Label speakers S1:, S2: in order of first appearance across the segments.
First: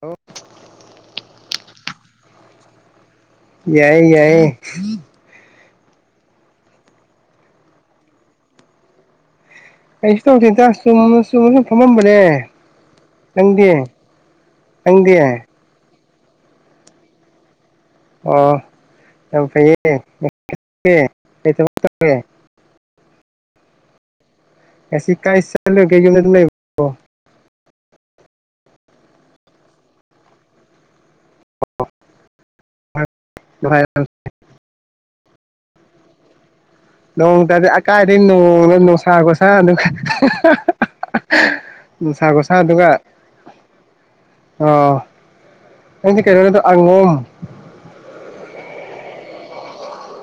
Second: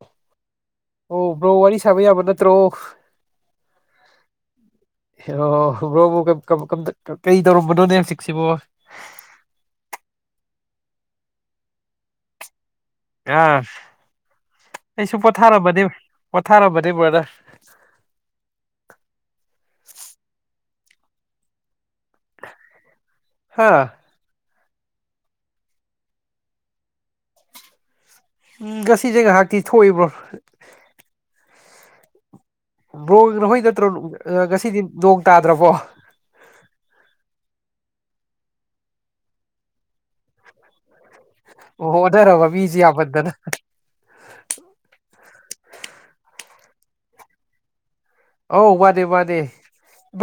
S1: hello
S2: ꯭ꯔꯣ ꯋꯥꯔꯤ ꯁꯥꯕ ꯌꯥꯕ ꯅꯠꯇ꯭ꯔꯣ
S1: ꯌꯥꯏ ꯌꯥꯏꯌꯦ
S2: ꯍ ꯁꯨꯕ꯭ꯔꯣꯕꯨ ꯀꯩ ꯇꯧꯔꯝꯕꯅꯣꯅꯦ ꯍꯧꯖꯤꯛꯁꯤꯕꯣ
S1: ꯑꯩꯁꯨ ꯇꯧꯁꯤꯦ ꯆꯨꯝ ꯆꯨꯝꯃꯁꯨꯨꯝ ꯐꯝꯃꯝꯕꯅꯦ
S2: ꯑꯥ
S1: ꯅꯪꯗꯤ ꯅꯪꯗꯤ
S2: ꯑꯩꯁꯨ ꯄꯣꯊꯥꯔꯕꯗꯤ ꯑꯣꯊꯥꯔꯕꯗꯤꯕꯗ
S1: ꯑꯣ ꯌꯥ ꯐꯩꯌꯦ ꯇꯔꯦ
S2: ꯍꯥꯥ
S1: ꯀꯁꯤ ꯀꯥꯏꯁ ꯂꯩ ꯀꯩ
S2: ꯎꯝ ꯉꯁꯤꯁꯦ ꯉꯥꯏꯍꯥꯛꯇꯤ ꯊꯣꯛꯏꯕ꯭ꯔꯣ ꯣꯛ ꯅ ꯍꯣꯏ ꯅꯠꯇ꯭ꯔꯣ ꯉꯁꯤꯗꯤ ꯅ ꯇꯥꯗ꯭ꯔꯕꯣ
S1: ꯅꯣꯡꯇꯗꯤ ꯑꯀꯥꯏꯗꯒꯤꯩ ꯅꯣꯡꯅ ꯅꯨꯡꯁꯥꯒꯣ ꯁꯥꯥ ꯑꯗꯨꯒ
S2: ꯑꯣ
S1: ꯅꯨꯡꯁꯥ
S2: ꯑꯣꯟꯅꯔꯕ
S1: ꯒꯁꯥꯗꯨ
S2: ꯃꯤꯁꯦ
S1: ꯑꯣ
S2: ꯌꯥꯝꯃꯟꯗꯅ
S1: ꯑꯩꯪꯁꯦ ꯀꯩꯅꯣꯗ ꯑꯉꯝ
S2: ꯑ ꯋꯥꯗꯦ ꯋꯥꯗꯦ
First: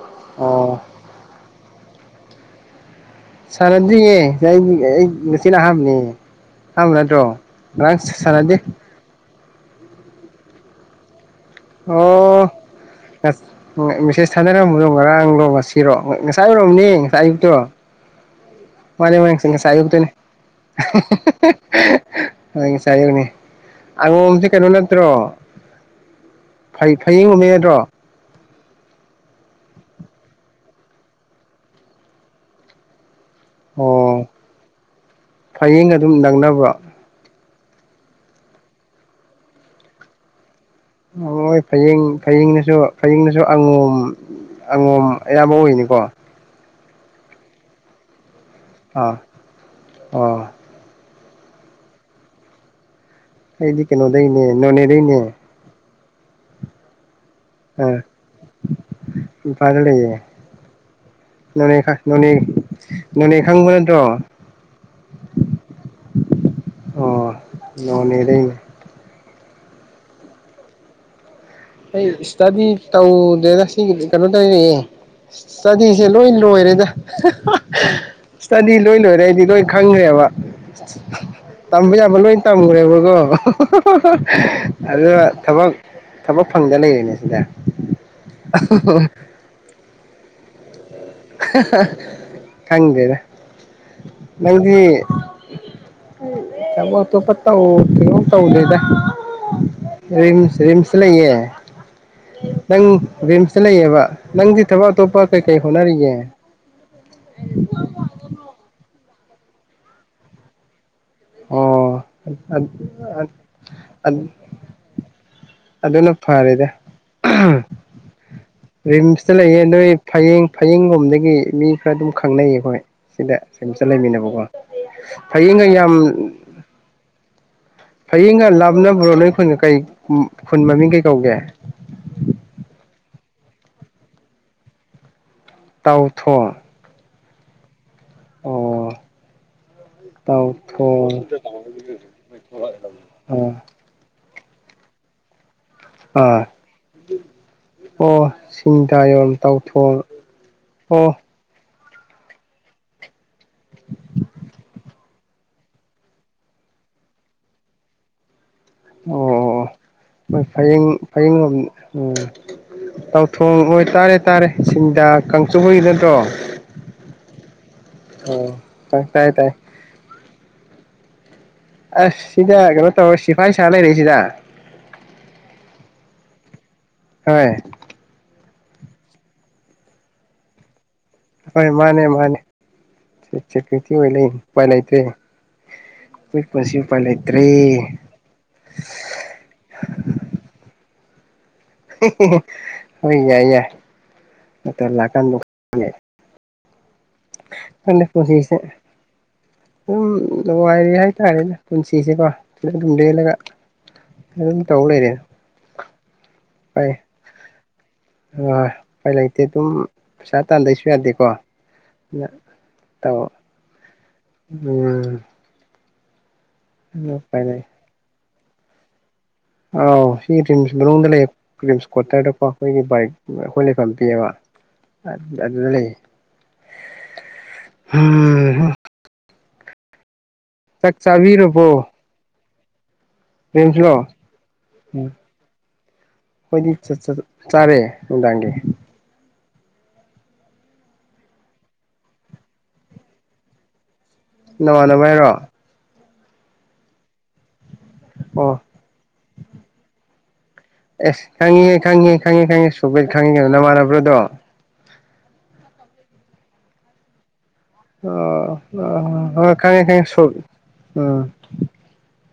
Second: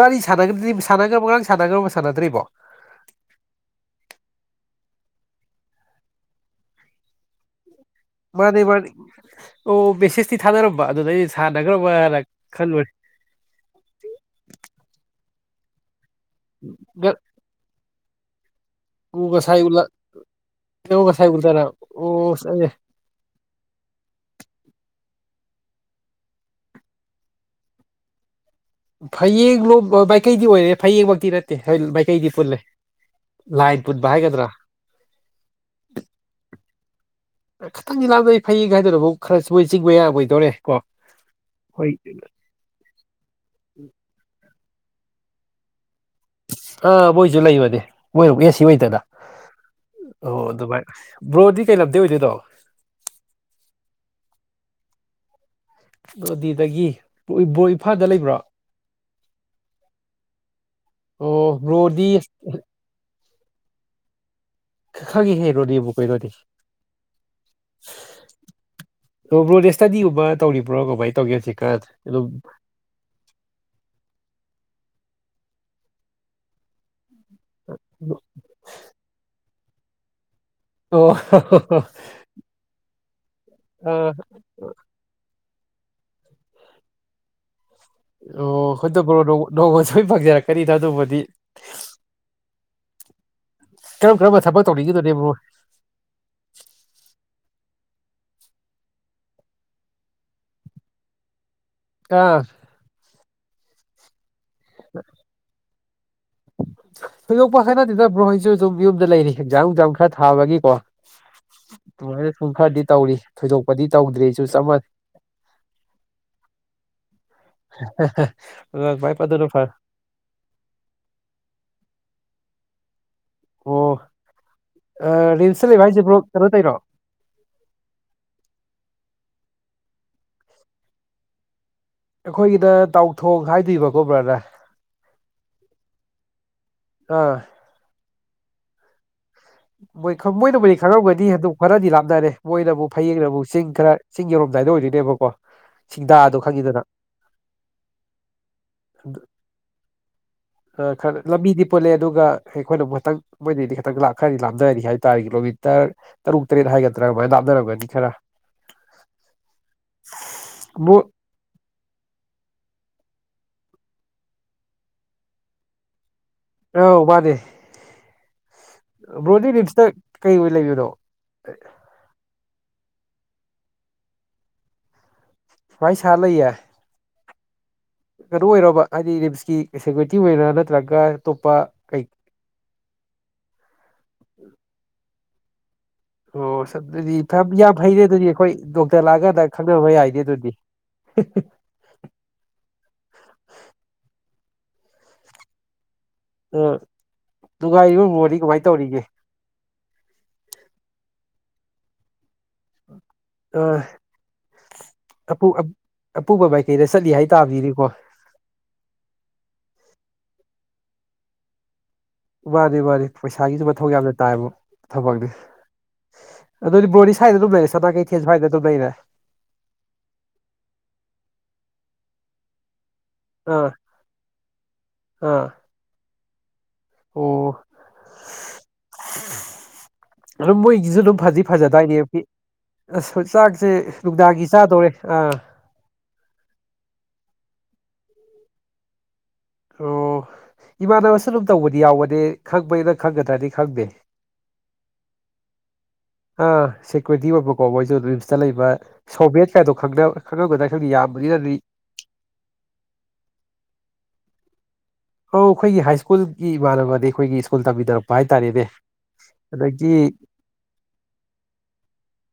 S2: ꯥꯔꯤ ꯁꯥꯟꯅꯒꯗꯤ
S1: ꯑꯣ
S2: ꯁꯅꯒ ꯃꯥꯡ ꯁꯥꯟꯅꯒꯕ ꯁꯥꯟꯅꯗ꯭ꯔꯤꯕꯣ
S1: ꯁꯥꯟꯅꯗ꯭ꯔꯤꯌꯦ ꯑꯩ ꯑꯩ ꯉꯁꯤꯅ ꯑꯍꯥꯟꯕꯅꯦ ꯑꯍꯥꯟꯕ ꯅꯠꯇ꯭ꯔꯣ ꯉꯔꯥꯡ ꯁꯥꯟꯅꯗꯦ
S2: ꯃꯥꯅꯤ ꯃꯥꯅꯤ ꯑꯣ ꯦꯁꯦꯁꯇꯤ ꯊꯗꯔꯣꯕꯥ ꯑꯗꯨꯗꯩ
S1: ꯑꯣ ꯃꯦꯁꯦꯁ ꯊ ꯔꯕꯨꯗꯝ ꯃꯔ ꯑ ꯂꯣ ꯋꯥꯁꯤꯔꯣ ꯉꯁꯥꯏꯔꯣꯝꯅꯤ ꯉꯥꯏꯨꯕꯛꯇꯣ ꯃꯥꯅꯦ ꯃꯥꯅꯦꯁꯪ ꯉꯁꯥꯏ ꯌꯣꯛꯛꯇꯣꯏꯅꯦ
S2: ꯉꯁꯥꯏ ꯎꯗꯔ ꯑꯣ ꯑꯩ
S1: ꯍꯡ ꯉꯁꯥꯏꯌꯨꯅꯤ ꯑꯉꯣꯝꯁꯦ ꯀꯩꯅꯣꯅ ꯅꯠꯇ꯭ꯔꯣꯩ ꯐꯌꯦꯡ ꯎꯨꯝꯃꯦꯗ꯭ꯔꯣ
S2: ꯐꯌꯦꯡ ꯂꯣ ꯃꯥꯏꯀꯩꯗꯤ ꯑꯣꯏꯔꯦ ꯐꯌꯦꯡꯃꯛꯇꯤ ꯅꯠꯇꯦ ꯃꯥꯏꯀꯩꯗꯤ ꯄꯨꯜꯂꯦ ꯂꯥꯏꯟ ꯄꯨꯟꯕ
S1: ꯑꯣ
S2: ꯍꯥꯏꯒꯗ꯭ꯔꯥ
S1: ꯐꯌꯦꯡ ꯑꯗꯨꯝ ꯅꯪꯅꯕ
S2: ꯈꯤꯇꯪꯗꯤ ꯂꯥꯥꯟꯗꯩ ꯐꯩꯒꯥꯏꯗꯅꯛ ꯈꯔꯁꯨ ꯃꯣꯏ ꯆꯤꯡꯕ ꯌꯥꯕꯣꯏꯗꯧꯔꯦ
S1: ꯣꯏ ꯐꯌꯦꯡ ꯐꯌꯦꯡꯅꯁꯨ ꯐꯌꯦꯡꯅꯁꯨ ꯑꯉꯣꯝ ꯑꯪꯉꯣꯝ ꯑꯌꯥꯝꯕ ꯑꯣꯏꯅꯤꯀꯣ
S2: ꯑ ꯣꯏꯁꯨ ꯂꯩ ꯃꯗꯤꯦꯣꯏ ꯌꯦꯁ ꯁꯤ ꯃꯩꯇꯗ
S1: ꯑꯥ
S2: ꯑꯣ ꯑꯗꯨꯚꯥꯏ ꯕ꯭ꯔꯣꯗꯤ ꯀꯩ ꯂꯝꯗꯦ ꯑꯣꯏꯗꯣꯏꯗꯣ
S1: ꯑꯩꯗꯤ ꯀꯩꯅꯣꯗꯩꯅꯦ ꯅꯣꯅꯦꯗꯩꯅꯦ
S2: ꯑꯗꯨꯗꯤꯗꯗꯒꯤ ꯕꯣ
S1: ꯑꯥ
S2: ꯏꯝꯐꯥꯜꯗ ꯂꯩꯕ꯭ꯔꯥ
S1: ꯏꯝꯐꯥꯜꯗ ꯂꯩꯌꯦ
S2: ꯑꯣ ꯕ꯭ꯔꯣꯗꯤ
S1: ꯅꯪ ꯅꯩꯅꯈꯪꯕꯅꯠꯇꯣ
S2: ꯈꯪꯉꯦ ꯍꯦ ꯔꯣꯗꯤꯕꯨ ꯀꯣꯏꯔꯣꯗꯤ
S1: ꯑꯣ ꯅꯣꯅꯦꯗꯩꯅꯦ
S2: ꯑꯣꯣꯗꯤ ꯁ꯭ꯇꯗꯤꯒꯕ ꯇꯧꯔꯤꯕ꯭ꯔꯣ ꯕꯥꯥꯏ ꯇꯧꯒꯦ ꯁꯤꯦ
S1: ꯑꯩ ꯏꯁꯇꯗꯤ ꯇꯧꯗꯦꯅ ꯁꯤ ꯀꯩꯅꯣ ꯇꯧꯔꯌꯦꯦ ꯆꯖꯤꯁꯦ ꯂꯣꯏ ꯂꯣꯏꯔꯦꯗ ꯁꯇꯗꯤ ꯂꯣꯏ ꯂꯣꯏꯔꯦ ꯑꯩꯗꯤ ꯂꯣꯏ ꯈꯪꯈ꯭ꯔꯦꯕ
S2: ꯑꯣ
S1: ꯇꯝꯕ ꯌꯥꯕ ꯂꯣꯏ ꯇꯝꯈ꯭ꯔꯦꯕꯀꯣ
S2: ꯑꯥ
S1: ꯑꯗꯨ ꯊꯕꯛ ꯊꯕꯛ ꯐꯪꯗꯅ ꯂꯩꯔꯤꯅꯦ ꯁꯤꯗ
S2: ꯑꯣ ꯍꯣꯏꯗꯁꯨꯣꯏ ꯐꯖꯔꯛ ꯀꯔꯤ ꯊꯥ ꯑꯗꯨꯕ
S1: ꯈꯪꯗꯦꯗ
S2: ꯀꯔꯝ ꯀꯔꯝꯕ ꯊꯕꯛ
S1: ꯅꯪꯗꯤ
S2: ꯇꯧꯅꯤꯡꯉꯤꯅꯣꯅꯦ ꯕ꯭ꯔꯣ
S1: ꯆꯣ ꯄꯠꯇ ꯀꯩꯅꯣꯝ ꯇꯧꯗꯦꯗ ꯔꯤꯝꯁ ꯔꯤꯝꯁ ꯂꯩꯌꯦ
S2: ꯑꯥ
S1: ꯅꯪ ꯝ ꯆꯠꯂꯩꯌꯦꯕ ꯅꯪꯗꯤ ꯊꯕꯛ ꯑꯇꯣꯞ ꯄꯥ ꯀꯩ ꯀꯩ ꯍꯣꯅꯔꯤ ꯌꯦꯡ
S2: ꯍ ꯂꯣꯛ ꯄꯈꯦꯅ ꯣ ꯍꯁ ꯌ ꯑ ꯂꯩꯔꯤ ꯑꯦꯛꯖꯥꯥꯡ ꯅꯨꯡꯖꯝ ꯈꯔ ꯊꯥꯕꯒꯤꯀꯣ
S1: ꯑꯣ
S2: ꯑꯗꯨꯃꯥꯏꯅ ꯁꯨꯝ ꯈꯔꯗꯤ ꯇꯧꯔꯤ ꯊꯣꯏꯗꯣꯛꯄꯗꯤ ꯇꯧꯗ꯭ꯔꯤ ꯑꯩꯁꯨ ꯆꯞ
S1: ꯑꯗꯨꯅ ꯐꯔꯦꯗ
S2: ꯃꯥꯟꯅꯩ ꯚꯥꯏ
S1: ꯔꯤꯝꯁꯇ
S2: ꯑꯗꯨꯅ
S1: ꯂꯩꯌꯦ
S2: ꯐꯔꯦ
S1: ꯑꯣꯏ ꯐꯌꯦꯡ ꯐꯌꯦꯡ ꯂꯣꯝꯗꯒꯤ ꯃꯤ ꯈꯔ ꯑꯗꯨꯝ ꯈꯪꯅ ꯌꯦ ꯑꯩꯈꯣꯏ ꯁꯤꯗ ꯁꯨꯝ
S2: ꯑꯣ
S1: ꯆꯠꯂꯃꯤꯕꯀꯣ ꯐꯌꯦꯡꯒ ꯌꯥꯝ
S2: ꯆꯠ ꯇꯩꯔꯣ
S1: ꯍꯌꯦꯡꯒ ꯂꯥꯞꯅ ꯕꯣꯔꯣꯂꯣꯏ ꯈꯨꯟꯒ ꯀꯩ ꯈꯨꯟ ꯃꯃꯤꯡ ꯀꯩ ꯀꯧꯒꯦ
S2: ꯑꯩꯈꯣꯏꯒꯤꯗ ꯇꯥꯎꯊꯣꯛ ꯍꯥꯏꯗꯣꯏꯔꯤꯕꯀꯣꯕ꯭ꯔꯥꯅ
S1: ꯇꯧꯊꯣ
S2: ꯑꯥ
S1: ꯑꯣ
S2: ꯃꯣꯏ ꯃꯣꯏꯅꯕꯨꯗꯤ
S1: ꯇꯥꯎꯊꯣꯡ
S2: ꯈꯪꯉꯝꯒꯗꯤ ꯑꯗꯨꯛ ꯈꯔꯗꯤ ꯂꯥꯞꯅꯔꯦ ꯃꯣꯏꯅꯕꯨ ꯐꯌꯦꯡꯅꯕꯨ
S1: ꯑꯥ
S2: ꯆꯤꯡ ꯈꯔ ꯆꯤꯡ ꯌꯧꯔ ꯀꯗꯥꯏꯗ ꯑꯣꯏꯗꯦꯕꯀꯣ
S1: ꯑꯥ ꯑꯣ ꯁꯤꯡꯗꯥꯥꯌꯣꯟ ꯇꯥꯎꯊꯣꯡ ꯑꯣ
S2: ꯈꯔ ꯂꯝꯕꯤꯗꯤ ꯄꯨꯜꯂꯦ ꯑꯗꯨꯒ ꯑꯩꯈꯣꯏꯅ ꯑꯃꯨꯊꯪ ꯃꯣꯏꯗꯤ ꯈꯤꯇꯪ ꯂꯥꯛꯦ ꯈꯔꯗꯤ ꯂꯥꯞꯅꯔꯅꯤ ꯍꯥꯏꯕ ꯇꯥꯔꯦ ꯀꯤꯂꯣꯃꯤꯇꯔ ꯇꯔꯨꯛ ꯇꯔꯦꯠ ꯍꯥꯏꯒꯗ꯭ꯔꯥ ꯑꯗꯨꯃꯥꯏꯅ ꯂꯥꯞꯅꯔꯝꯒꯅꯤ ꯈꯔ
S1: ꯑꯣ ꯑꯣ ꯑꯣ ꯍꯣꯏ ꯐꯌꯦꯡ
S2: ꯕ꯭ꯔꯣ
S1: ꯐꯌꯦꯡ ꯎꯝ ꯇꯧꯊꯣꯡ ꯑꯣꯏꯇꯥꯥꯔꯦ ꯇꯥꯔꯦ ꯁꯤꯡꯗꯥ ꯀꯥꯡꯆꯨ ꯍ ꯅꯠꯇ꯭ꯔꯣ
S2: ꯑꯧ ꯋꯥ ꯗꯦ
S1: ꯑꯣ ꯇꯥꯏ ꯇꯥꯏ ꯇꯥꯏ
S2: ꯕ꯭ꯔꯣꯗꯤ ꯔꯤꯞꯁꯇ ꯀꯩ ꯑꯣꯏ ꯂꯩꯔꯤꯅꯣ
S1: ꯑꯁ ꯁꯤꯗ ꯀꯩꯅꯣ ꯇꯧꯔ ꯁꯤꯐꯥꯏ ꯁꯥ ꯂꯩꯔꯁꯤꯗ
S2: ꯋꯥꯏ ꯆꯂ ꯏ ꯌꯥ
S1: ꯍꯣꯏ
S2: ꯀꯩꯅꯣ ꯑꯣꯏꯔꯕ ꯍꯥꯏꯗꯤ ꯔꯤꯝꯁꯀꯤ ꯁꯦꯀ꯭ꯌꯨꯔꯤꯇꯤ ꯑꯣꯏꯅ ꯅꯠꯇ꯭ꯔꯒ ꯑꯇꯣꯞꯄ
S1: ꯍꯣꯏ
S2: ꯀꯩ
S1: ꯃꯥꯅꯦ ꯃꯥꯅꯦ ꯁꯦꯀꯨꯔꯤꯇꯤ ꯑꯣꯏ ꯂꯩ ꯎꯄꯥꯏ ꯂꯩꯇꯦ
S2: ꯑꯣ ꯑꯗꯨꯗꯤ ꯌꯥꯝ ꯐꯩꯔꯦ ꯑꯗꯨꯗꯤ ꯑꯩꯈꯣꯏ ꯗꯣꯛꯇꯔ ꯂꯥꯛꯑꯒꯥꯟꯗ ꯈꯪꯅꯕ ꯌꯥꯏꯅꯦ ꯑꯗꯨꯗꯤ [inaudible]
S1: ꯌꯥꯏ ꯌꯥꯏ ꯗꯣꯛꯇꯔ ꯂꯥꯛꯀꯥꯟꯗ
S2: ꯑꯥ ꯗꯨꯥꯏꯔꯤꯕ
S1: ꯈꯪꯗꯦ
S2: ꯃꯣꯗꯤ
S1: ꯄꯨꯟꯁꯤꯁꯦ
S2: ꯀꯃꯥꯏꯅ ꯇꯧꯔꯤꯒꯦ
S1: ꯑꯗꯨꯝ ꯅꯨꯡꯉꯥꯏꯔꯦ ꯍꯥꯏꯇꯥꯔꯦꯅꯦ ꯄꯨꯟꯁꯤꯁꯦꯀꯣ ꯁꯨꯝ ꯂꯦꯜꯂꯒ
S2: ꯑ
S1: ꯑꯗꯨꯝ ꯇꯧ ꯂꯩꯔꯦ
S2: ꯑꯄꯨ ꯑꯄꯨꯕ ꯃꯥꯏꯀꯩꯗ
S1: ꯐꯩ
S2: ꯆꯠꯂꯤ ꯍꯥꯏ ꯇꯥꯕꯅꯤꯅꯦꯀꯣ
S1: ꯑ ꯎꯄꯥꯏ ꯂꯩꯇꯦ ꯑꯗꯨꯝ ꯄꯩꯁꯥ ꯇꯥꯟꯗꯁꯨ ꯌꯥꯗꯦꯀꯣ ꯑꯗꯨꯅ
S2: ꯃꯥꯅꯤ ꯃꯥꯅꯤ
S1: ꯇꯧ
S2: ꯄꯩꯁꯥꯒꯤꯁꯨ ꯃꯊꯧ ꯌꯥꯝ ꯇꯥꯏꯕꯨ ꯊꯕꯛꯇꯤ
S1: ꯎꯝ
S2: ꯑꯗꯨꯗꯤ ꯕꯔꯣꯗꯤ
S1: ꯎꯄꯥꯏ
S2: ꯁꯥꯏꯗꯨꯝ
S1: ꯂꯩ
S2: ꯃꯦꯁꯦ ꯇ ꯀꯩ ꯀꯁ ꯁꯋꯥꯏꯗ ꯑꯗꯨꯝ ꯂꯩꯔꯦ
S1: ꯑꯥꯎ ꯁꯤ ꯔꯤꯝꯁ ꯃꯅꯨꯡꯗ ꯂꯩ ꯔꯤꯝꯁ ꯀꯋꯥꯇꯔꯗꯀꯣ ꯑꯩꯈꯣꯏꯒꯤ ꯕꯥꯏꯛ ꯑꯩꯈꯣꯏ
S2: ꯑꯥ
S1: ꯂꯩꯐꯝ ꯄꯤꯑꯦꯕ
S2: ꯑꯥ
S1: ꯑꯗꯨꯗ ꯂꯩꯌꯦ
S2: ꯑꯣ
S1: ꯎꯝ
S2: ꯑꯗꯨꯝ
S1: ꯆꯥꯛ
S2: ꯃꯣꯏꯒꯤꯁꯨ ꯑꯗꯨꯝ ꯐꯗꯤ
S1: ꯆꯥꯕꯤꯔꯕꯣ
S2: ꯐꯖꯗꯥꯏꯅꯦ ꯑꯁ ꯆꯥꯛꯁꯦ
S1: ꯔꯤꯝꯁꯂꯣ
S2: ꯅꯨꯡꯗꯥꯡꯒꯤ ꯆꯥꯗꯧꯔꯦ ꯑꯥ
S1: ꯑꯩꯈꯣꯏꯗꯤ ꯆꯥꯔꯦ ꯅꯨꯡꯗꯥꯡꯒꯤ
S2: ꯑꯣ ꯏꯃꯥꯟꯅꯕꯁꯨ ꯑꯗꯨꯝ ꯇꯧꯕꯗꯤ ꯌꯥꯎꯕꯅꯤ ꯈꯪꯕꯩꯅ ꯈꯪꯒꯗ꯭ꯔꯗꯤ ꯈꯪꯗꯦ
S1: ꯅꯃꯥꯟꯅꯕ ꯍꯥꯏꯔꯣ
S2: ꯑ ꯁꯦꯀꯨꯔꯤꯇꯤ ꯑꯣꯏꯕ ꯀꯣ ꯃꯣꯏ ꯖꯣꯟ ꯔꯤꯝꯁꯇ
S1: ꯑꯣ
S2: ꯂꯩꯕ ꯁꯣꯚꯦꯠ ꯀꯥꯏꯗꯣ ꯈꯪꯅ
S1: ꯑꯦꯁ ꯈꯪꯉꯤꯍꯦ ꯈꯪꯉꯤꯍꯦ ꯈꯪꯉꯤ ꯈꯪꯉꯦ ꯁꯨꯄꯦꯠ ꯈꯪꯉꯤ ꯀꯩꯅꯣ ꯅꯃꯥꯟꯅꯕ꯭ꯔ ꯑꯗꯣ
S2: ꯑꯧ ꯑꯩꯈꯣꯏꯒꯤ ꯍꯥꯏ ꯁ꯭ꯀꯨꯜꯒꯤ ꯏꯃꯥꯟꯅꯕꯅꯤ ꯑꯩꯈꯣꯏꯒꯤ ꯁ꯭ꯀꯨꯜ
S1: ꯑ
S2: ꯇꯝꯃꯤꯟꯅꯔꯛꯄ ꯍꯥꯏꯇꯥꯔꯦꯅꯦ
S1: ꯑ ꯈꯪꯉꯦ
S2: ꯑꯗꯒꯤ
S1: ꯈꯪꯉꯦ ꯁꯨ ꯑ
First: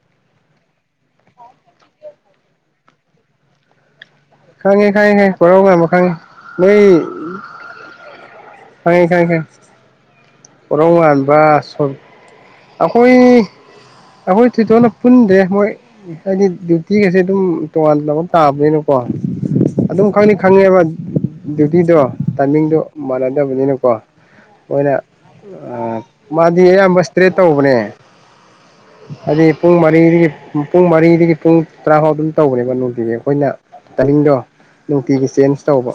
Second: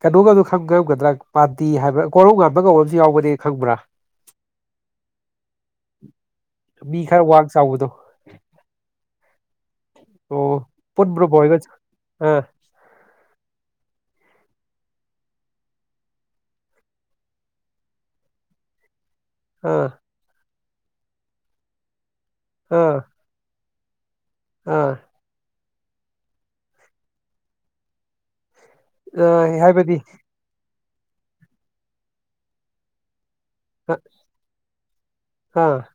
S2: ꯀꯩꯅꯣꯒꯗꯨ ꯈꯪꯔꯝꯒꯗ꯭ꯔꯥ ꯄꯥꯟꯇꯤ ꯍꯥꯏꯕ꯭ꯔꯥ ꯀꯣꯔꯧ ꯉꯥꯟꯕꯒꯝꯨ ꯌꯥꯎꯕꯅꯦ ꯈꯪꯕ꯭ꯔꯥ
S1: ꯈꯪꯉꯦ ꯈꯪꯉꯦ ꯀꯣꯔꯧ ꯉꯥꯟꯕ ꯈꯪꯉꯦ ꯅꯣꯏ
S2: ꯃꯤ ꯈꯔ ꯋꯥꯡ ꯆꯥꯎꯕꯗꯣ
S1: ꯈꯪꯉꯦ ꯈꯪꯉꯦ ꯈꯪꯉꯦ
S2: ꯑꯣ ꯄꯨꯟꯕ꯭ꯔꯣ
S1: ꯀꯣꯔꯧꯉꯥꯟꯕ
S2: ꯕꯣꯏꯒ
S1: ꯁꯣ
S2: ꯑꯥ
S1: ꯑꯩꯈꯣꯏ ꯑꯩꯈꯣꯏ ꯊꯣꯏꯗꯣꯛꯅ ꯄꯨꯟꯗ꯭ꯔꯦ ꯃꯣꯏ ꯍꯥꯏꯗꯤ ꯗ꯭ꯌꯨꯇꯤꯒꯁꯦ ꯑꯗꯨꯝ ꯇꯣꯉꯥꯟ ꯇꯥꯕꯅꯤꯅꯀꯣ
S2: ꯑꯥ
S1: ꯑꯗꯨꯗꯀꯅꯤ ꯈꯪꯉꯦꯕ ꯗ꯭ꯌꯨꯇꯤꯗꯣ ꯇꯥꯏꯃꯤꯡꯗꯣ ꯃꯥꯟꯅꯗꯕꯅꯤꯅ ꯀ
S2: ꯑꯥ
S1: ꯑꯣꯏꯅ ꯑ ꯃꯗꯤꯝꯕꯁ ꯇ꯭ꯔꯦꯠ ꯇꯧꯕꯅꯦ ꯍꯥꯏꯗꯤ
S2: ꯑꯥ
S1: ꯄꯨꯡ
S2: ꯍꯥꯏꯕꯗꯤ
S1: ꯃꯔꯤꯗꯒꯤ ꯄꯨꯡ ꯃꯔꯤꯗꯒꯤ ꯄꯨꯡ ꯇꯔꯥ ꯐꯥꯎ ꯑꯗꯨꯝ ꯇꯧꯕꯅꯦꯕ ꯅꯨꯡꯇꯒꯤ ꯑꯩꯈꯣꯏꯅ ꯇꯗꯣ ꯅꯨꯡꯇꯤꯒꯤ ꯆꯦꯟꯖ
S2: ꯑꯥ
S1: ꯇꯧꯕ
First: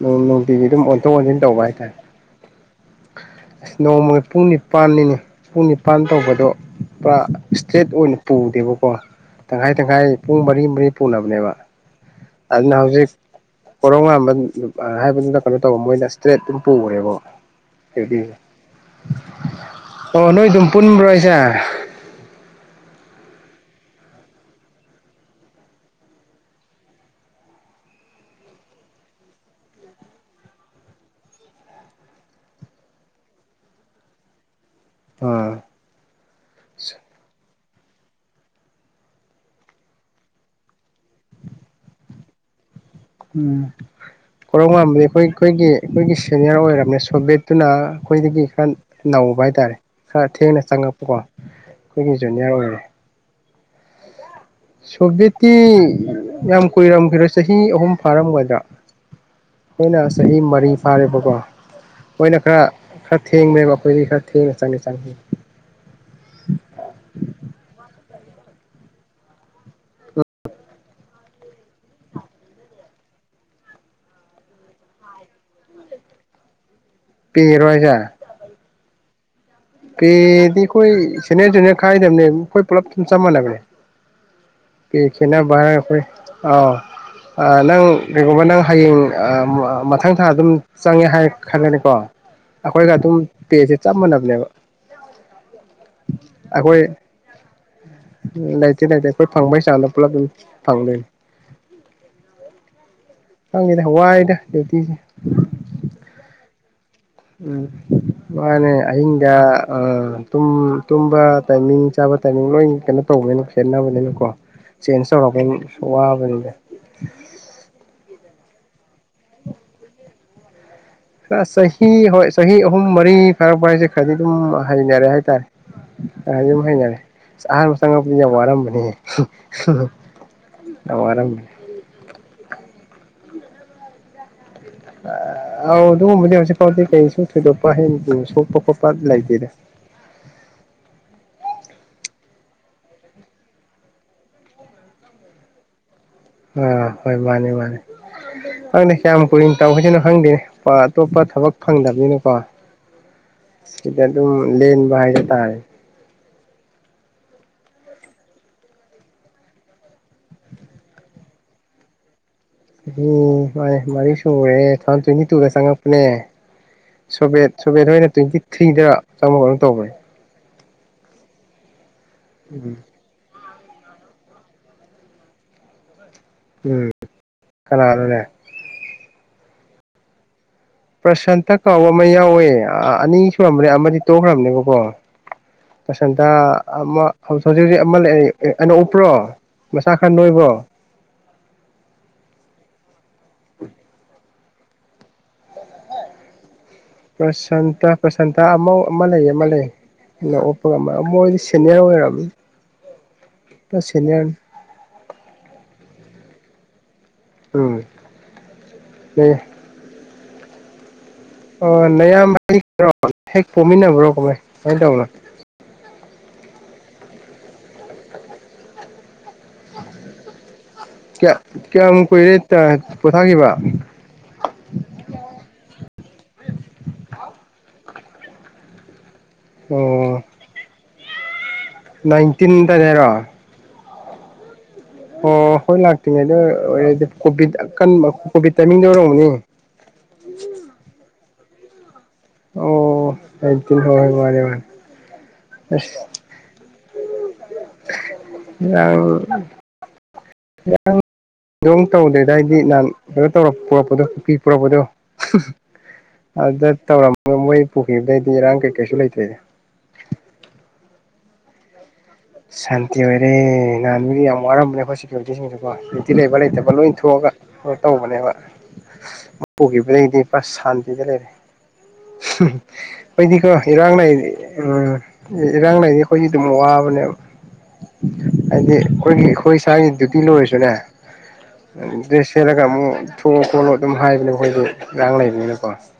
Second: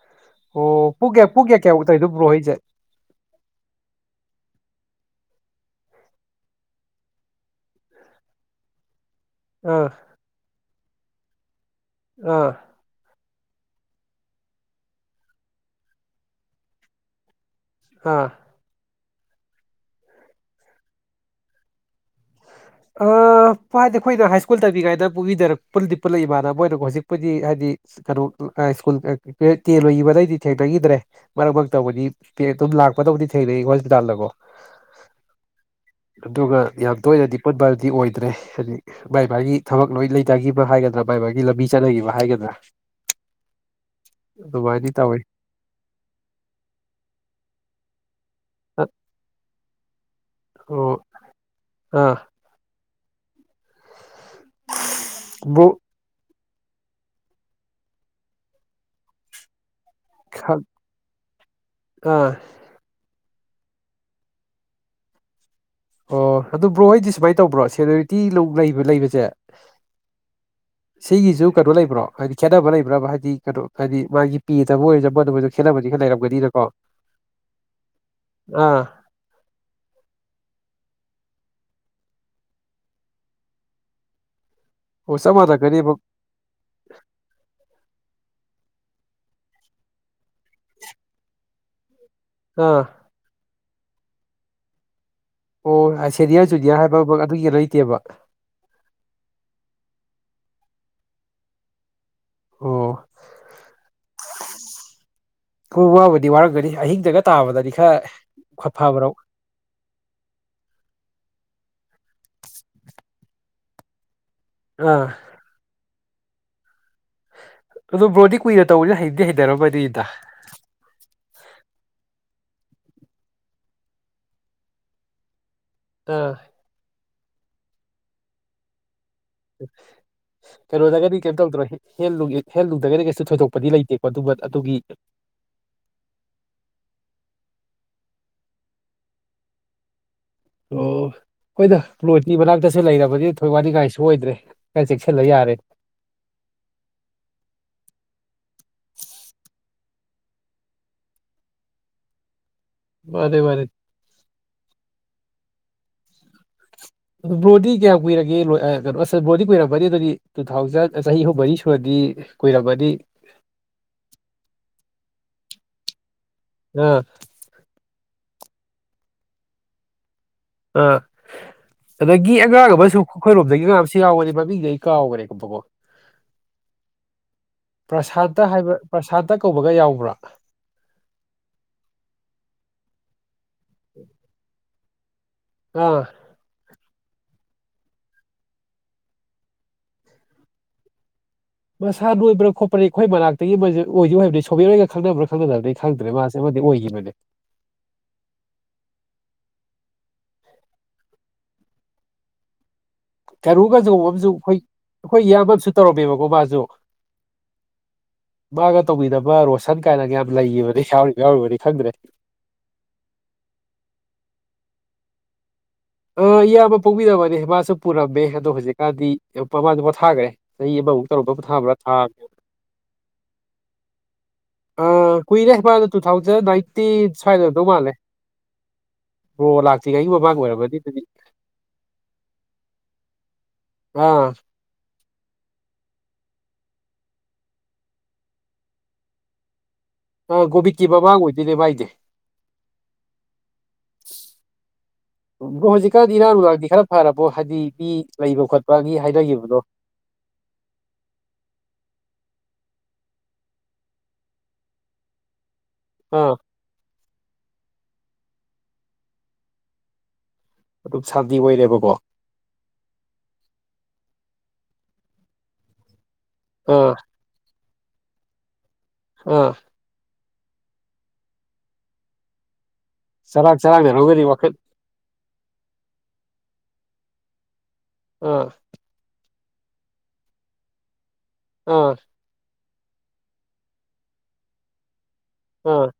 S1: ꯅꯨꯡꯇꯤꯒꯤ ꯑꯗꯨꯝ
S2: ꯑꯣ ꯄꯨꯡ
S1: ꯑꯣꯟꯊꯣꯛ
S2: ꯀꯌꯥ
S1: ꯑꯣꯟꯁꯤꯟ
S2: ꯄꯨꯡ ꯀꯌꯥ
S1: ꯇꯧꯕ
S2: ꯀꯌꯥꯃꯨꯛ
S1: ꯍꯥꯏꯇꯥꯔꯦ
S2: ꯇꯧꯔꯤꯅꯣ ꯕ꯭ꯔꯣ ꯍꯣꯏꯁꯦ
S1: ꯑꯁ ꯅꯣꯡꯃꯒꯤ ꯄꯨꯡ ꯅꯤ ꯅꯤꯄꯥꯜꯅꯤꯅꯦ ꯄꯨꯡ ꯅꯤꯄꯥꯟ ꯇꯧꯕꯗꯣ ꯄꯨꯔꯥ ꯏꯁꯇ꯭ꯔꯦꯠ ꯑꯣꯏꯅ ꯄꯨꯗꯦꯕꯀꯣ ꯇꯪꯈꯥꯏ
S2: ꯑꯥ
S1: ꯇꯪꯈꯥꯏ ꯄꯨꯡ ꯃꯔꯤ ꯃꯔꯤ ꯄꯨꯣꯂꯕꯅꯦꯕ
S2: ꯑꯥ
S1: ꯑꯗꯨ ꯍꯧꯖꯤ ꯄꯣꯔꯧ ꯉꯝꯕ ꯍꯥꯏꯕꯗꯨꯗ ꯀꯩꯅꯣ ꯇꯧꯕ ꯃꯣꯏꯅ ꯏꯁꯇ꯭ꯔꯦꯠ ꯑꯗꯨꯝ ꯄꯨꯈ꯭ꯔꯦꯕ ꯁꯤꯕꯤ
S2: ꯑꯥ
S1: [inaudible] ꯑꯣ ꯅꯣꯏ ꯑꯗꯨꯝ ꯄꯨꯟꯕ꯭ꯔꯣ ꯍꯥꯏꯁꯦ
S2: ꯑ ꯍꯥꯏꯗꯤ ꯑꯩꯈꯣꯏꯅ ꯍꯥꯏ ꯁ꯭ꯀꯨꯜ ꯇꯝꯕꯤ ꯀꯥꯏꯗꯗ ꯄꯨ ꯄꯨꯜꯂꯛ ꯏꯃꯥꯟꯅꯕ ꯃꯣꯏꯅ ꯍꯧꯖꯤꯛꯄꯨꯗꯤ ꯍꯥꯏꯗꯤ ꯀꯩꯅꯣ ꯁꯀꯨꯜ ꯇꯦꯟ ꯂꯣꯏ ꯃꯗꯩꯗꯤ ꯊꯦꯡꯅꯈꯤꯗ꯭ꯔꯦ ꯃꯔꯛ ꯃꯔꯛꯛꯇꯧꯕꯗꯤ ꯑꯗꯨꯝ ꯂꯥꯛꯄꯗꯕꯨꯗꯤ ꯊꯦꯡꯅꯩ ꯍꯣꯁꯄꯤꯇꯥꯜꯗꯀꯣ ꯑꯗꯨꯒ ꯌꯥꯝ ꯇꯣꯏꯔꯗꯤ ꯐꯨꯠꯕꯜꯗꯤ ꯑꯣꯏꯗ꯭ꯔꯦ ꯍꯥꯏꯖꯤꯗꯤ ꯃꯥꯕꯥꯥꯏ ꯃꯥꯒꯤ ꯊꯕꯛ ꯂꯣꯏ ꯂꯩꯇꯈꯤꯕ ꯍꯥꯏꯒꯗ꯭ꯔꯥ ꯕꯥꯥꯏ ꯃꯥꯒꯤ ꯂꯝꯕꯤ ꯆꯠꯅꯈꯤꯕ ꯍꯥꯏꯒꯗ꯭ꯔꯥ
S1: ꯎꯝ ꯀꯔꯣ
S2: ꯑꯗꯨꯃꯥꯏꯅꯗꯤ
S1: ꯉꯥꯟꯕꯗꯤ
S2: ꯇꯧꯋꯤ
S1: ꯑꯩꯈꯣꯏ ꯑꯩꯈꯣꯏꯒꯤ ꯑꯩꯈꯣꯏꯒꯤ ꯁꯦꯅꯤꯌꯔ ꯑꯣꯏꯔꯕꯅꯦ ꯁꯣꯕꯦꯠꯇꯨꯅ ꯑꯩꯈꯣꯏꯗꯒꯤ ꯈꯔ ꯅꯧꯕ ꯍꯥꯏꯇꯥꯔꯦ ꯈꯔ ꯊꯦꯡꯅ
S2: ꯑꯣ
S1: ꯆꯪꯉꯛꯄꯀꯣ
S2: ꯑꯥ
S1: ꯑꯩꯈꯣꯏꯒꯤ ꯖꯨꯅꯤꯌꯔ ꯑꯣꯏꯔꯦ ꯁꯕꯖꯤꯇ
S2: ꯕ꯭ꯔꯣ
S1: ꯌꯥꯝ ꯀꯨꯏꯔꯝꯈꯤꯔ ꯆꯍꯤ ꯑꯍꯨꯝ ꯐꯥꯔꯝꯒꯗ ꯃꯈꯣꯏꯅ ꯆꯍꯤ ꯃꯔꯤ ꯐꯥꯔꯦꯕꯀꯣ
S2: ꯑꯥ
S1: ꯃꯣꯏꯅ ꯈꯔ ꯈꯔ ꯊꯦꯡꯅꯦꯕ ꯑꯩꯈꯣꯏꯗꯤ ꯈꯔ ꯊꯦꯡꯅ ꯆꯪꯉꯤ ꯆꯪꯉ
S2: ꯑꯣ ꯑꯗꯨ ꯕ꯭ꯔꯣ ꯍꯣꯏꯗꯤ ꯁꯨꯃꯥꯏꯅ ꯇꯧꯕ꯭ꯔꯣ ꯁꯦꯅꯨꯔꯤꯇꯤ ꯂ ꯂꯩꯕ ꯂꯩꯕꯁꯦ ꯁꯤꯒꯤꯁꯨ ꯀꯩꯅꯣ ꯂꯩꯕ꯭ꯔꯣ ꯍꯥꯏꯗꯤ ꯈꯦꯠꯅꯕ ꯂꯩꯕ꯭ꯔꯕ ꯍꯥꯏꯗꯤ ꯀꯩꯅꯣ ꯍꯥꯏꯗꯤ ꯃꯥꯒꯤ ꯄꯦꯗꯕ ꯑꯣꯏꯔ ꯃꯗ ꯑꯣꯏꯣꯏꯗ ꯈꯦꯠꯅꯕꯗꯤ ꯈꯔ ꯂꯩꯔꯝꯒꯅꯤꯅꯀꯣ
S1: ꯄꯤꯔꯔꯣꯢꯌꯦ
S2: ꯑꯥ
S1: ꯐꯦꯗꯤ ꯑꯩꯈꯣꯏ ꯁꯦꯅꯤꯌꯔ ꯖꯨꯅꯤꯌꯔ ꯈꯥꯏꯗꯕꯅꯦ ꯑꯩꯈꯣꯏ ꯄꯨꯂꯞ ꯁꯨꯝ ꯆꯞ ꯃꯥꯟꯅꯕꯅꯦ
S2: ꯑꯣ ꯆꯞ
S1: ꯀꯈꯦꯅ ꯔ
S2: ꯃꯥꯟꯅꯒꯅꯦꯕ
S1: ꯑꯩꯈꯣꯏ ꯑꯥꯎ ꯑ ꯅꯪ ꯀꯩꯒꯨꯝꯕ ꯅꯪ ꯍꯌꯦꯡ ꯃꯊꯪ ꯊꯥ ꯑꯗꯨꯝ ꯆꯪꯉꯦ ꯍꯥꯏ ꯈꯜꯂꯅꯤꯀꯣ
S2: ꯑꯥ
S1: ꯑꯈꯣꯏ ꯀ ꯑꯗꯨꯝ ꯄꯦꯁꯦ ꯆꯞ ꯃꯅꯕꯅꯦꯕ [inaudible]
S2: ꯑꯣ ꯁꯦꯅꯤꯌꯔ ꯖꯨꯅꯤꯌꯔ
S1: ꯑꯩꯈꯣꯏ
S2: ꯍꯥꯏꯕ ꯑꯃ ꯑꯗꯨꯒꯤ ꯂꯩꯇꯦꯕ
S1: ꯎ ꯂꯩꯇꯦ ꯂꯩꯇꯦ ꯑꯩꯈꯣꯏ ꯐꯪꯕꯩ ꯆꯥꯡꯗꯣ ꯄꯨꯂꯞ ꯑꯗꯨꯝ ꯐꯪꯗꯣꯢꯅꯤ
S2: ꯑꯣ
S1: ꯈꯪꯗꯦꯗ ꯋꯥꯏꯗ ꯗ꯭ꯌꯨꯇꯤꯖꯦ
S2: ꯍꯣꯏ ꯋꯥꯕꯨꯗꯤ ꯋꯥꯔꯝꯒꯅꯤ ꯑꯍꯤꯡꯗꯒ
S1: ꯎꯝ
S2: ꯇꯥꯕꯗꯗꯤ ꯈꯔ
S1: ꯃꯥꯅꯦ
S2: ꯐꯕ꯭ꯔꯣ
S1: ꯑꯍꯤꯡꯗ ꯑ ꯇꯨꯝ ꯇꯨꯝꯕ ꯇꯥꯏꯃꯤꯡ ꯆꯥꯕ ꯇꯥꯏꯃꯤꯡ ꯂꯣꯏ ꯀꯩꯅꯣ ꯇꯧꯕꯅꯤꯅ ꯈꯦꯠꯅꯕꯅꯤꯅꯀꯣ
S2: ꯑꯥ
S1: ꯆꯦꯟꯁ ꯇꯧꯔꯛ ꯋꯥꯕꯅꯤꯗ
S2: ꯑꯗꯣ ꯕ꯭ꯔꯣꯗꯤ ꯀꯨꯏꯅ ꯇꯧꯕꯅꯤꯅ ꯍꯩꯗꯤ ꯍꯩꯩꯅꯔꯝꯃꯅꯤꯗ
S1: ꯈꯔ ꯆꯍꯤ ꯍꯣꯏ ꯆꯍꯤ ꯑꯍꯨꯝ ꯃꯔꯤ ꯐꯥꯔꯛꯄ ꯍꯥꯏꯁꯦ ꯈꯔꯗꯤ ꯑꯗꯨꯝ ꯍꯩꯅꯔꯦ ꯍꯥꯏꯇꯥꯔꯦ ꯑ
S2: ꯑꯥ
S1: ꯑꯗꯨꯝ ꯍꯩꯅꯔꯦ ꯑꯁ ꯑꯍꯥꯟꯕ ꯆꯪꯉꯛꯄꯗꯗꯤ ꯌꯥꯝ ꯋꯥꯔꯝꯕꯅꯤ
S2: ꯀꯩꯅꯣꯗꯒꯗꯤ ꯀꯩꯝ
S1: ꯋꯥꯔꯝꯕꯅꯦ
S2: ꯇꯧꯗ꯭ꯔꯣ ꯍ ꯍꯦꯟꯂꯨꯡꯗꯒꯗꯤ ꯀꯩꯁꯨ ꯊꯣꯏꯗꯣꯛ ꯄꯗꯤ ꯂꯩꯇꯦꯀꯣ ꯑꯗꯨꯕꯨ
S1: ꯑꯥꯎ ꯑꯗꯨꯒꯨꯝꯕꯗꯤ ꯍꯧꯖꯤꯛ ꯐꯥꯎꯕꯗꯤ ꯀꯩꯁꯨ ꯊꯣꯢꯗꯣꯛꯄꯗꯤ ꯄ ꯍꯦꯟ ꯁꯣꯛꯄ ꯈꯣꯠꯄ ꯂꯩꯇꯦꯗ
S2: ꯑꯣ ꯍꯣꯢꯗ ꯄ꯭ꯂꯣꯠꯀꯤ ꯃꯅꯥꯛꯇꯁꯨ ꯂꯩꯔꯕꯗꯤ ꯊꯣꯏ ꯋꯥꯅꯤ ꯀꯥꯏꯁꯨ ꯑꯣꯏꯗ꯭ꯔꯦ ꯈꯔ ꯆꯦꯛꯁꯤꯜꯂ ꯌꯥꯔꯦ
S1: ꯑꯥ ꯍꯣꯏ ꯃꯥꯅꯤ ꯃꯥꯅꯤ ꯈꯪꯗꯦ ꯀꯌꯥꯝ ꯀꯨꯔꯤꯅ ꯇꯧꯁꯤꯅꯣ ꯈꯪꯗꯦꯅꯦ ꯑꯇꯣꯞꯄ ꯊꯕꯛ ꯐꯪꯗꯕꯅꯤꯅꯀꯣ
S2: ꯃꯥꯅꯦ ꯃꯥꯅꯦ
S1: ꯁꯤꯗ ꯑꯗꯨꯝ ꯂꯦꯟ ꯍꯥꯏꯗꯣ ꯇꯥꯔꯦ
S2: ꯕ꯭ꯔꯣꯗꯤ ꯀꯌꯥꯝ ꯀꯨꯏꯔꯒꯦ ꯀꯩꯅꯣꯁ ꯕ꯭ꯔꯣꯗꯤ ꯀꯨꯏꯔꯛꯄꯅꯤ ꯑꯗꯨꯗꯤ ꯇꯨ ꯊꯥꯎꯖꯟ ꯆꯍꯤ ꯑꯍꯨꯝ ꯃꯔꯤ ꯁꯨꯔꯗꯤ ꯀꯨꯏꯔꯝꯃꯅꯤ
S1: ꯎꯝ ꯃꯥ ꯃꯥꯔꯤ ꯁꯨꯔꯦ ꯊꯥꯟ ꯊꯅꯤ ꯇꯨꯗ ꯁꯪꯛꯄꯅꯦ
S2: ꯑꯥ
S1: ꯁꯨꯕꯦꯠ ꯁꯨꯕꯦꯠ ꯍꯣꯢꯅ ꯇ꯭ꯋꯦꯟꯇꯤ ꯊ꯭ꯔꯤꯗ ꯆꯪꯉꯒ ꯑꯗꯨꯝ ꯇꯧꯕꯅꯦ
S2: ꯑ ꯑꯗꯒꯤ ꯑꯉꯥꯡ
S1: ꯎꯝ
S2: ꯑꯃꯁꯨ ꯑꯩꯈꯣꯏꯔꯣꯝꯗꯒꯤ ꯏ ꯉꯥꯁꯤ ꯌꯥꯎꯈꯅꯤ ꯃꯃꯤꯡꯗꯤ ꯑꯩ ꯀꯥꯎꯈ꯭ꯔꯦ ꯀꯨꯝꯕꯀꯣ
S1: ꯎꯝ ꯀꯅꯥꯅꯣꯅꯦ
S2: ꯄ꯭ꯔꯁꯥꯟꯇ ꯍꯥꯏꯕ ꯄ꯭ꯔꯁꯥꯟ ꯍꯛ ꯀꯧꯕꯒ ꯌꯥꯎꯕ꯭ꯔꯥ
S1: ꯄ꯭ꯔꯁꯥꯟꯇ ꯀꯥꯎꯕ ꯑꯃ ꯌꯥꯎꯋꯦ ꯑꯅꯤ ꯈ꯭ꯔꯝꯕꯅꯦ ꯑꯃꯗꯤ ꯇꯣꯛꯈ꯭ꯔꯕꯅꯦꯕꯀꯣ
S2: ꯑꯥ
S1: ꯄ꯭ꯔꯁꯥꯟꯇ ꯑꯃ ꯍꯧ ꯍꯧꯖꯤꯛ ꯍꯧꯖꯤꯛ ꯑꯃ ꯂꯩ ꯑ ꯑꯅꫭꯞ ꯎꯞꯄ꯭ꯔꯣ ꯃꯁꯆꯥ ꯈꯔ ꯅꯣꯏꯕ꯭ꯔꯣ
S2: ꯃꯁꯥ ꯅꯣꯏꯕ꯭ꯔꯥ ꯈꯣꯠꯄ꯭ꯔꯥ ꯑꯩꯈꯣꯏ ꯃꯅꯥꯛꯇꯒꯤ ꯑꯃꯗꯤ ꯑꯣꯏꯗꯤ ꯑꫭꯏꯕꯅꯤ ꯊꯣꯕꯤꯔꯒ ꯈꯪꯅꯕ꯭ꯔꯥ ꯈꯪꯅꯗꯕꯗꯤ ꯈꯪꯗ꯭ꯔꯦ ꯃꯥꯁꯦ ꯑꯃꯗꯤ ꯑꯣꯏ
S1: ꯄ꯭ꯔꯁꯥꯟꯇꯥ ꯄ꯭ꯔꯁꯥꯟꯇꯥ ꯑꯃ ꯑꯃ ꯂꯩꯌꯦ ꯃ ꯂꯩ ꯂꯦꯑꫭꯄꯒ ꯃ ꯃꯣꯏꯗꯤ ꯁꯦꯅꯤꯌꯥꯔ ꯑꯣꯏꯔꯝꯅꯤ
S2: ꯀꯩꯅꯨꯒ ꯆꯒꯕ ꯑꯃꯁꯝꯨ ꯑꯩꯈꯣꯏ ꯑꯩꯈꯣꯏ ꯏꯌꯥꯝꯕꯨ ꯇꯧꯔꯝꯃꯦꯕꯀꯣ ꯃꯥꯁꯨ
S1: ꯎꯝ
S2: ꯃꯥꯒ ꯇꯧꯕꯤꯅꯕ ꯔꯣꯁꯟ ꯀꯥꯏꯅꯒ ꯌꯥꯝ ꯂꯩꯈꯤꯕꯅꯤ ꯁꯥꯝ
S1: ꯑꯣ ꯅꯌꯥꯝ [unintelligible] ꯍꯦꯛ ꯄꯣꯝꯃꯤꯟꯅꯕ꯭ꯔꯣ ꯕꫭꯏ ꯍꯥꯏ ꯇꯧꯂ
S2: ꯑ ꯏꯌꯥꯝꯕ ꯄꯣꯛꯕꯤꯔꯝꯕꯅꯦ ꯃꯥꯁꯨ ꯄꯨꯔꯝꯃꯦ ꯑꯗꯣ ꯍꯧꯖꯤꯛꯀꯥꯟꯗꯤ ꯄꯥꯃ ꯄꯣꯊꯥꯈ꯭ꯔꯦ ꯆꯍꯤ ꯑꯃꯃꯨꯛ ꯇꯧꯔ
S1: ꯀꯌꯥ
S2: ꯄꯣꯊꯥꯕ꯭ꯔꯥ ꯊꯥ
S1: ꯀꯌꯥꯝ ꯀꯨꯏꯔꯦ ꯄꯣꯊꯥꯈꯤꯕ
S2: ꯑ ꯀꯨꯏꯔꯦ ꯃꯥꯅ ꯇꯨ ꯊꯥꯎꯖꯟ ꯅꯥꯏꯟꯇꯤꯟ ꯁ꯭ꯋꯥꯏꯗꯗꯧ ꯃꯥꯜꯂꯦ ꯑꯣ ꯂꯥꯛꯆꯒꯦ ꯑꯩꯒꯤ ꯃꯕꯥꯥꯡ ꯑꯣꯏꯔꯕꯗꯤ ꯎ
S1: ꯅꯥꯏꯟꯇꯤꯟꯗꯅꯦꯔꯣ
S2: ꯑꯥ
S1: ꯑꯣ ꯍꯣꯏ ꯂꯥꯛꯇ꯭ꯔꯤꯉꯩ ꯑꯗꯣ ꯑꯣꯏꯔꯗꯤ ꯀꯣꯚꯤꯠꯟꯕ ꯀꯣꯚꯤꯠ ꯇꯥꯏꯃꯤꯡꯗ ꯑꯣꯏꯔꯕꯅꯤ
S2: ꯑ ꯀꯣꯕꯤ ꯀꯤꯕꯥꯚ ꯑꯣꯏ ꯗꯤ ꯚꯥꯏꯗꯦ
S1: ꯑꯣ ꯑꯩꯛꯇ ꯍ ꯃꯥꯔ
S2: ꯐꯔ ꯕꯣ ꯍꯥꯏꯗꯤ ꯄ ꯂꯩꯕ ꯈꯣꯠꯄꯒꯤ
S1: ꯏꯔꯥꯡ
S2: ꯍꯥꯏꯔꯈꯤꯕꯗꯣ
S1: ꯊꯣꯏꯗꯣꯛ ꯇꯧꯗꯦꯗ ꯅꯍꯥꯟ ꯍꯥꯏꯗꯤ ꯀꯩꯅꯣ ꯇꯧꯔ ꯄꯨꯔꯛꯄꯗꯣ ꯀꯀꯤ ꯄꯨꯔꯛꯄꯗꯣ
S2: ꯑꯥ
S1: ꯑꯗꯨꯗ ꯇꯧꯕꯔ ꯃꯣꯏ ꯄꯨꯈꯤꯕꯗꯩꯗꯤ ꯏꯔꯥꯡ ꯀꯩ ꯀꯩꯁꯨ ꯂꯩꯇꯣꯏ
S2: ꯑꯗꯨꯝ ꯁꯥꯟꯇꯤ ꯑꯣꯏꯔꯦꯕꯀꯣ
S1: ꯁꯥꯟꯇꯤ ꯑꯣꯏꯔꯦ ꯅꯍꯥꯟ ꯃꯤꯗꯤ ꯌꯥꯝ ꯋꯥꯔꯝꯕꯅꯦ ꯑꯈꫭꯏ ꯁꯦꯀ꯭ꯌꯨꯔꯤꯇꯤꯁꯤꯡꯗꯨꯀꯣ ꯂꯩꯕ ꯂꯥꯇꯕ ꯂꫭꯏ
S2: ꯑꯥ
S1: ꯊꯣꯛꯑꯒ ꯇꯧꯕꯅꯦꯕ
S2: ꯑꯥ
S1: ꯄꯨꯒꯤꯕꯗꯩꯗꯤ ꯄꯨꯔꯥ ꯁꯥꯟꯇꯤꯗ ꯂꯩꯔꯦ ꯑꯩꯈꯣꯏꯗꯤꯀꯣ
S2: ꯆꯔꯥꯡ
S1: ꯏꯔꯥꯡ
S2: ꯆꯔꯥꯡꯅꯔꯝꯒꯅꯤ
S1: ꯂꯩꯔꯤ
S2: ꯋꯥꯈꯜ
S1: ꯎꯝ ꯏꯔꯥꯡ ꯂꯩꯔꯤ ꯑꯩꯈꯣꯏꯒꯤ ꯑꯗꯨ ꯃꯕꯅꯦ
S2: ꯑꯥ
S1: ꯍꯥꯏꯗꯤ ꯑꯩꯈꯣꯏꯒꯤ ꯍꯣꯏ ꯁꯥꯏ ꯗꯗꯨꯇꯤ ꯂꯣꯏꯁꯨꯅꯦ
S2: ꯑꯥ
S1: ꯗꯦꯁꯂ ꯀ ꯑꯃ ꯊꯣꯡꯉ ꯈꯣꯠꯂꯣ ꯑꯗꯨꯝ ꯍꯥꯏꯕꯅꯦ ꯑꯩꯈꯣꯏꯁ ꯏꯥꯡ ꯂꯩꯕꯅꯤꯅꯀꯣ
S2: ꯑꯥ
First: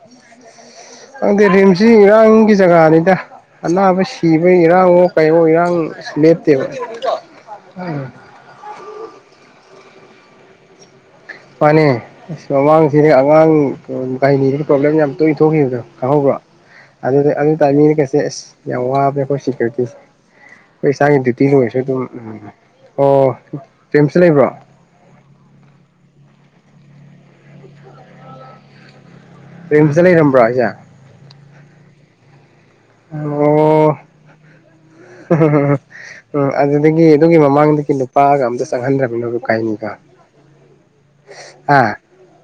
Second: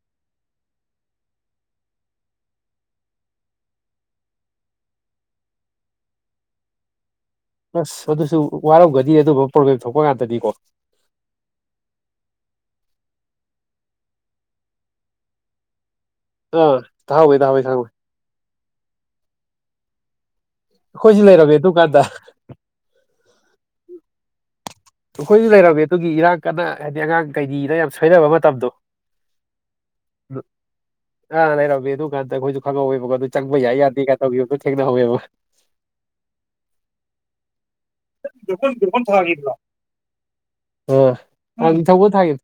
S1: ꯅꯪ ꯗꯦ ꯔꯤꯝꯁꯤ ꯏꯔꯥꯡꯒꯤ ꯖꯒꯥꯅꯤꯗ ꯑꯅꯥꯕ ꯁꯤꯕ ꯏꯔꯥꯡꯉꯣ ꯀꯩꯌꯣ ꯏꯔꯥꯡ ꯂꯦꯞꯇꯕ
S2: ꯑꯁ ꯑꯗꯨꯁꯨ ꯋꯥꯔꯧꯒꯗꯤ ꯑꯗꯨ ꯄꯣꯒꯂꯦꯝ ꯊꯣꯛꯄ ꯉꯥꯛꯇꯅꯤꯀꯣ
S1: ꯃꯥꯅꯦ ꯑꯁ ꯃꯃꯥꯡꯁꯤꯗꯤ ꯑꯉꯥꯡ ꯩꯅꯤꯒꯤ ꯄ꯭ꯔꯣꯕ꯭ꯂꯦꯝ ꯌꯥꯝ ꯇꯣꯏꯅ ꯊꯣꯛꯈꯤꯕꯗꯣ ꯈꯪꯍꯧꯕ꯭ꯔꯣ
S2: ꯑꯥ
S1: ꯑꯗꯨꯗ
S2: ꯇꯥꯍꯧꯋꯦ
S1: ꯑꯗꯨ
S2: ꯇꯥꯍꯧꯋꯦ
S1: ꯇꯔ
S2: ꯈꯪꯉꯦ
S1: ꯃꯤꯅ ꯀꯩꯁꯦ ꯑꯁ ꯌꯥ ꯋꯥꯦ ꯈꯣꯏꯤ ꯀꯔꯈꯤ ꯑꯩꯣꯏ ꯏꯁꯥꯒꯤ
S2: ꯑꯩꯈꯣꯏꯁꯨ
S1: ꯗꯗꯤꯌꯨꯇꯤ ꯂ
S2: ꯂꯩꯔꯝꯃꯦ
S1: ꯑꯣꯏꯔꯁꯨ ꯑꯗꯨꯝ
S2: ꯑꯗꯨꯀꯥꯟꯗ
S1: ꯎꯝ ꯑꯣ ꯄꯦꯝꯁꯨ ꯂꯩꯕ꯭ꯔꯣ
S2: ꯑꯩꯈꯣꯏꯁꯨ ꯂꯩꯔꯝꯃꯦ ꯑꯗꯨꯒꯤ ꯏꯔꯥꯡ ꯀꯟꯅ ꯍꯥꯏꯗꯤ ꯑꯉꯥꯡ ꯀꯩꯒꯤꯗ ꯌꯥꯝ ꯁꯣꯏꯅꯕ ꯃꯇꯝꯗꯣ
S1: ꯄꯦꯝꯇ ꯂꯩꯔꯝꯕ꯭ꯔꯥ ꯑꯩꯁꯦ
S2: ꯕ ꯑꯗꯨꯣꯗ ꯈꯨ
S1: ꯑꯣ
S2: ꯊꯦꯡꯅꯍꯧꯋꯦꯕ
S1: ꯎꯝ ꯑꯗꯨꯗꯒꯤ ꯑꯗꯨꯒꯤ ꯃꯃꯥꯡꯗꯒꯤ ꯅꯨꯄꯥꯒ ꯑꯝꯇ ꯆꯪꯍꯟꯗ꯭ꯔꯕꯅꯥꯏ
S2: ꯑ
S1: ꯍꯥ
S2: ꯊꯧ ꯊꯒꯦ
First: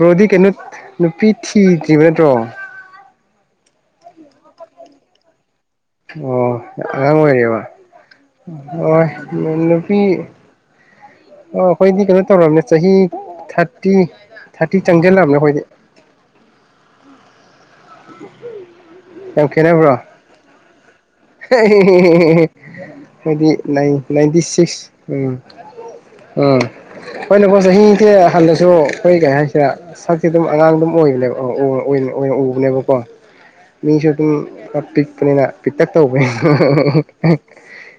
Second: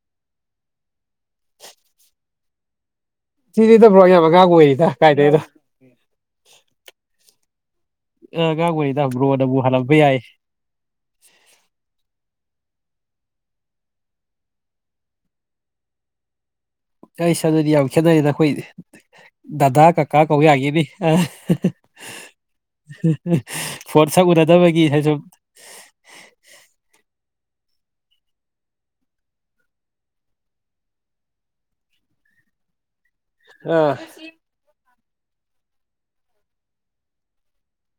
S1: ꯔꯣꯗꯤ ꯀꯩꯅꯣ ꯅꯨꯄꯤ ꯊꯤ ꯇꯔꯤꯕꯅꯦ ꯇꯣ
S2: ꯁꯤꯗꯤꯗꯕ꯭ꯔꯣ ꯌꯥꯕꯒꯥ ꯑꯣꯏꯔꯤꯗ ꯀꯥꯏꯗꯩꯗꯣ
S1: ꯑꯣ ꯉꯥꯡ ꯑꯣꯏꯔꯤ ꯋꯥ
S2: ꯑꯉꯥꯡ
S1: ꯍꯣꯏ
S2: ꯑꯣꯏꯔꯤꯗ ꯕ꯭ꯔꯣꯅꯕꯨ ꯍꯜꯂꯝꯕ
S1: ꯅꯨꯄꯤ
S2: ꯌꯥꯏ
S1: ꯑꯣ ꯑꯩꯈꯣꯏꯗꯤ ꯀꯩꯅꯣ ꯇꯧꯔꯕꯅꯦ ꯆꯍꯤ ꯊꯥꯔꯇꯤ ꯊꯥꯔꯇꯤ ꯆꯪꯁꯤꯜꯂꯕꯅꯦ ꯑꯩꯈꯣꯏꯗꯤ
S2: ꯆꯁ ꯑꯗꯨꯗꯤ ꯌꯥ ꯈꯦꯠꯅꯔꯤꯗ ꯑꯩꯈꯣꯏ ꯗꯗꯥꯗꯥ ꯀꯀꯥ ꯀꯧꯏ ꯍꯥꯏꯒꯦꯅꯤ ꯐꯣꯟ ꯁꯛ
S1: ꯍꯥꯏꯗꯤꯅꯥꯏꯟꯇꯤ
S2: ꯎꯅꯗꯕꯒꯤ
S1: ꯁꯤꯛꯁ
S2: ꯁꯨꯝ
S1: ꯎꯝ ꯎꯝ ꯍꯣꯏꯅꯀꯣ ꯆꯍꯤꯁꯦ ꯍꯟꯅꯁꯨ ꯑꯩꯈꯣꯏ ꯀꯩ ꯍꯥꯏꯁꯤꯗ ꯁꯛꯁꯦ ꯑꯗꯨꯝ ꯑꯉꯥꯡ ꯑꯗꯨꯝ ꯑꯣꯏꯕꯅꯦꯕ ꯑꯣꯏꯅ ꯎꯕꯅꯦꯕꯀꯣ ꯃꯤ
S2: ꯑꯥ
S1: ꯁꯇ ꯀꯄꯤ ꯑꯩꯈꯅꯤꯅ ꯇꯛ ꯇꯧꯒꯦ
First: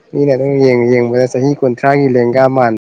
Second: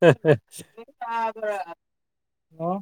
S1: ꯃꯤꯅ ꯑꯗꯨꯝ ꯌꯦꯡꯕꯗ ꯆꯍꯤ ꯀꯨꯟꯊ꯭ꯔꯥꯒꯤ ꯂꯦꯡꯒꯥ ꯃꯥꯟꯕ